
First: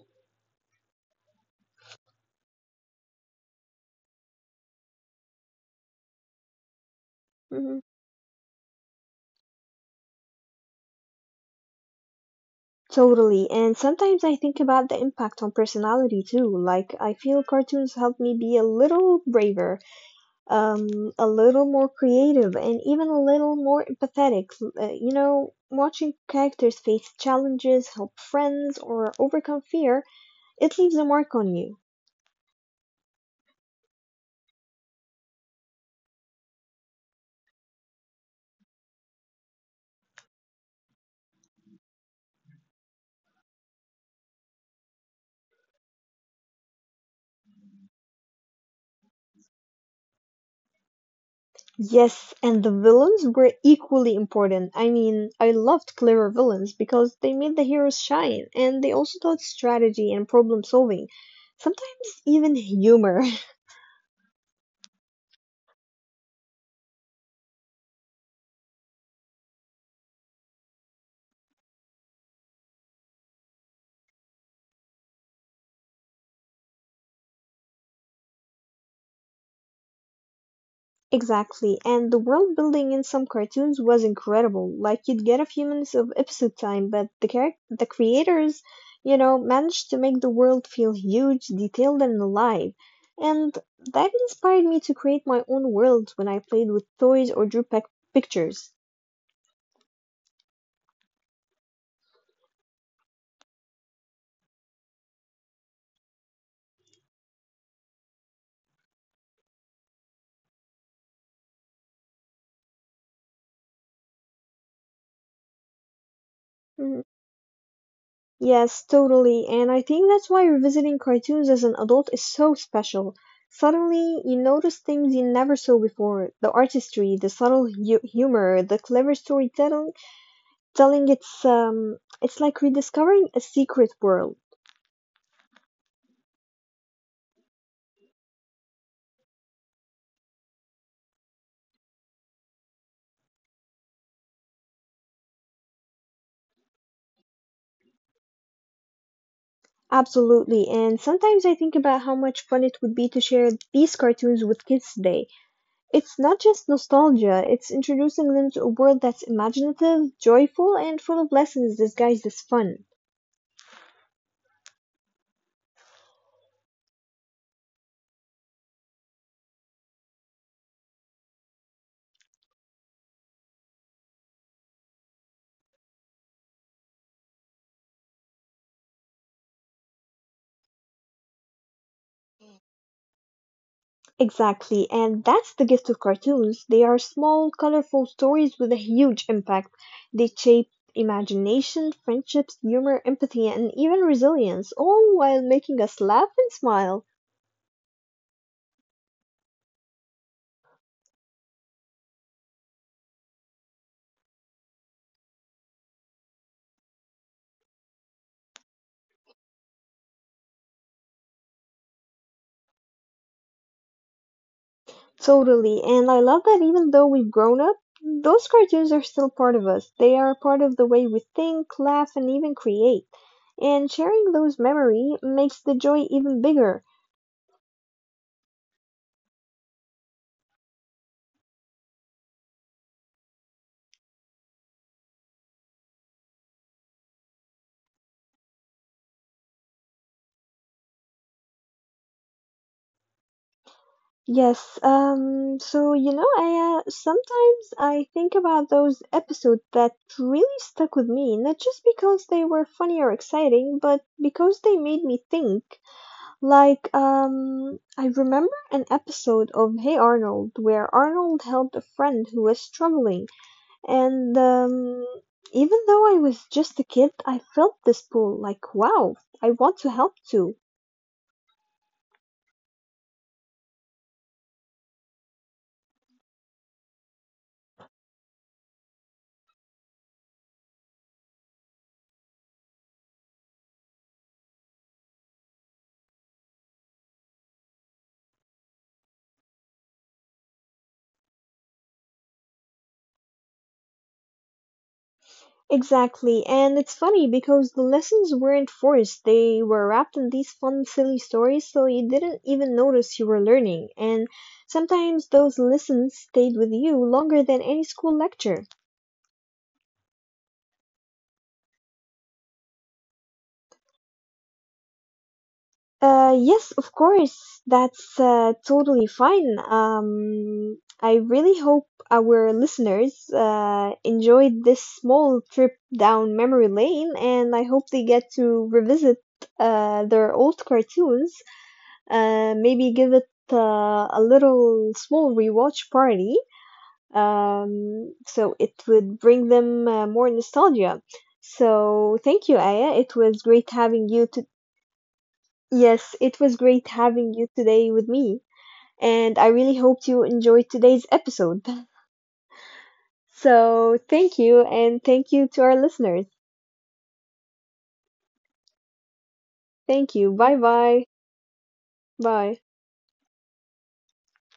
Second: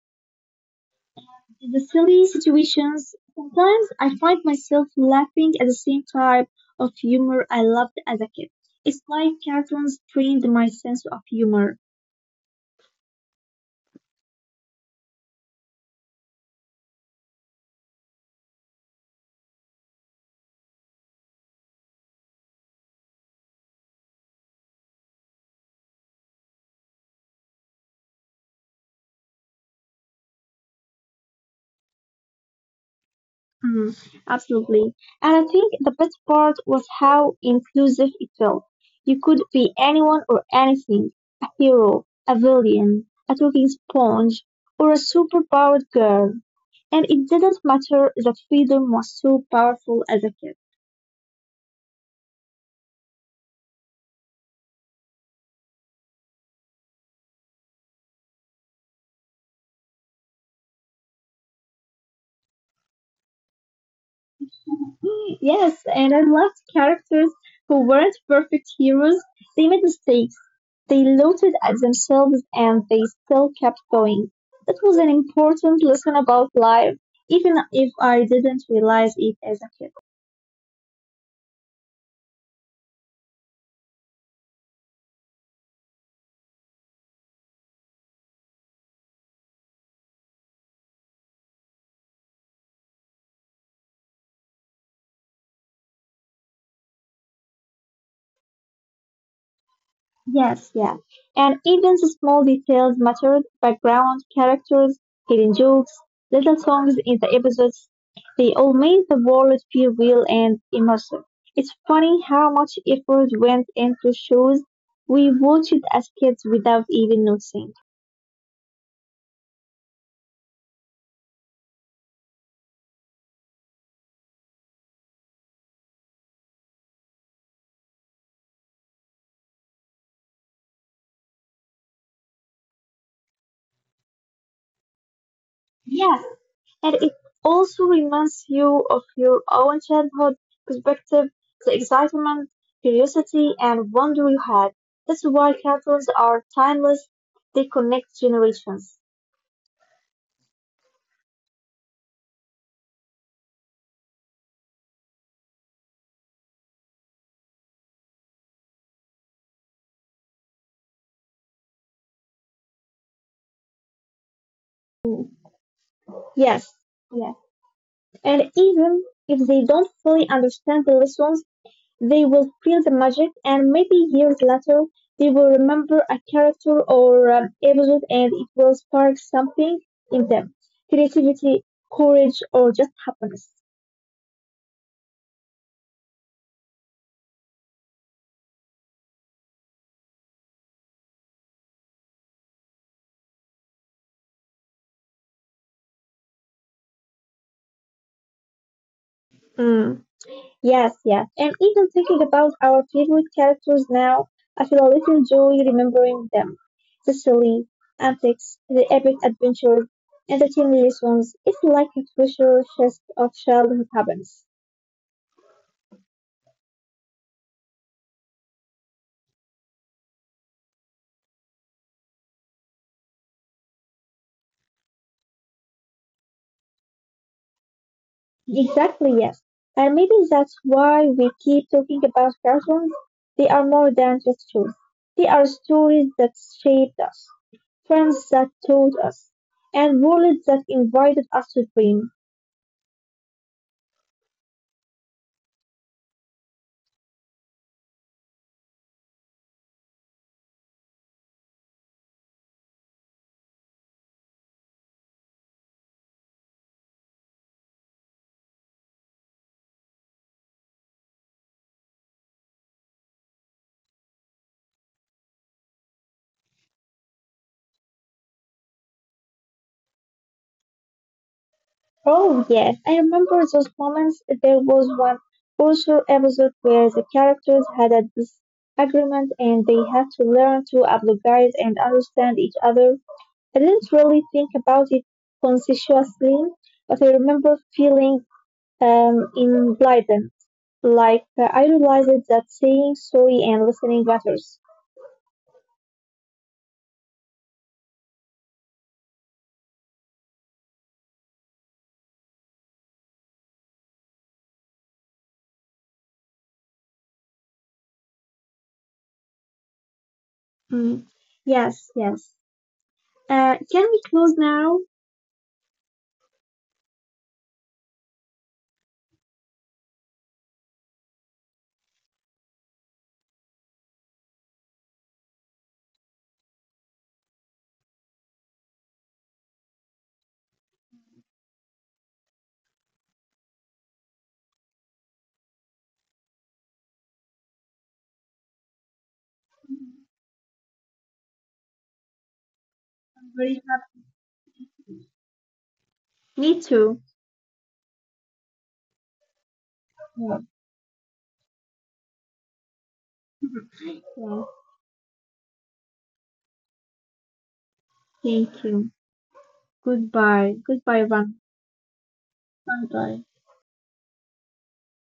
S2: the silly situations. Sometimes I find myself laughing at the same type of humor I
S1: Mm-hmm.
S2: loved as a kid. It's like cartoons trained my sense of humor.
S1: Totally. And sometimes I think about the impact on personality too. Like, I feel cartoons help me be a little braver, a little more creative, and even a little more empathetic. You know, watching characters face challenges, help friends, or overcome fear, it leaves a mark on you.
S2: Mhm, absolutely. And I think the best part was how inclusive it felt. You could be anyone or anything, a hero, a villain, a talking sponge, or a superpowered girl. And it didn't matter. The freedom was so powerful as a kid.
S1: Yes, and the villains were equally important. I mean, I loved clever villains because they made the heroes shine, and they also taught strategy and problem solving, sometimes even humor.
S2: Yes, and I loved characters who weren't perfect heroes. They made mistakes. They looted at themselves and they still kept going. That was an important lesson about life, even if I didn't realize it as a kid.
S1: Exactly, and the world building in some cartoons was incredible. Like you'd get a few minutes of episode time, but the creators, you know, managed to make the world feel huge, detailed, and alive. And that inspired me to create my own worlds when I played with toys or drew pictures.
S2: Yes, yeah. And even the small details mattered. Background characters, hidden jokes, little songs in the episodes. They all made the world feel real and immersive. It's funny how much effort went into shows we watched as kids without
S1: Mm-hmm.
S2: even noticing.
S1: Yes, totally. And I think that's why revisiting cartoons as an adult is so special. Suddenly, you notice things you never saw before. The artistry, the subtle hu humor, the clever storytelling. Telling It's it's like rediscovering a secret world.
S2: Yes, and it also reminds you of your own childhood perspective, the excitement, curiosity, and wonder you had. That's why cartoons are timeless, they connect generations.
S1: Absolutely. And sometimes I think about how much fun it would be to share these cartoons with kids today. It's not just nostalgia, it's introducing them to a world that's imaginative, joyful, and full of lessons disguised as fun.
S2: Yes, yes, and even if they don't fully understand the lessons, they will feel the magic, and maybe years later, they will remember a character or episode and it will spark something in them, creativity, courage, or just happiness.
S1: Exactly, and that's the gift of cartoons. They are small, colorful stories with a huge impact. They shape imagination, friendships, humor, empathy, and even resilience, all while making us laugh and smile.
S2: Yes, yes. And even thinking about our favorite characters now, I feel a little joy remembering them. The silly antics, the epic adventures, and the team lessons. It's like a treasure chest of childhood happens.
S1: Totally. And I love that even though we've grown up, those cartoons are still part of us. They are a part of the way we think, laugh, and even create. And sharing those memory makes the joy even bigger.
S2: Exactly, yes. And maybe that's why we keep talking about cartoons. They are more than just shows. They are stories that shaped us, friends that taught us, and worlds that invited us to dream.
S1: Yes, so you know, I sometimes I think about those episodes that really stuck with me, not just because they were funny or exciting, but because they made me think. Like, I remember an episode of Hey Arnold where Arnold helped a friend who was struggling, and even though I was just a kid, I felt this pull like, wow, I want to help too.
S2: Oh yes, I remember those moments. There was one also episode where the characters had a disagreement and they had to learn to apologize and understand each other. I didn't really think about it consciously, but I remember feeling enlightened, like I realized that saying sorry and listening matters.
S1: Exactly, and it's funny because the lessons weren't forced, they were wrapped in these fun, silly stories, so you didn't even notice you were learning, and sometimes those lessons stayed with you longer than any school lecture.
S2: Mm. Yes, yes. Can we close now?
S1: Yes, of course. That's totally fine. I really hope our listeners enjoyed this small trip down memory lane, and I hope they get to revisit their old cartoons. Maybe give it a little small rewatch party. So it would bring them more nostalgia. So thank you, Aya.
S2: I'm
S1: It
S2: very
S1: was great
S2: happy.
S1: having you to. Yes,
S2: Me
S1: it was
S2: too.
S1: great having you today with me, and I really hope
S2: Yeah.
S1: you enjoyed today's episode. So,
S2: Yeah.
S1: thank you, and thank you to our listeners.
S2: Thank you. Goodbye.
S1: Thank you. Bye
S2: Goodbye, Van.
S1: bye.
S2: Bye
S1: Bye.
S2: bye.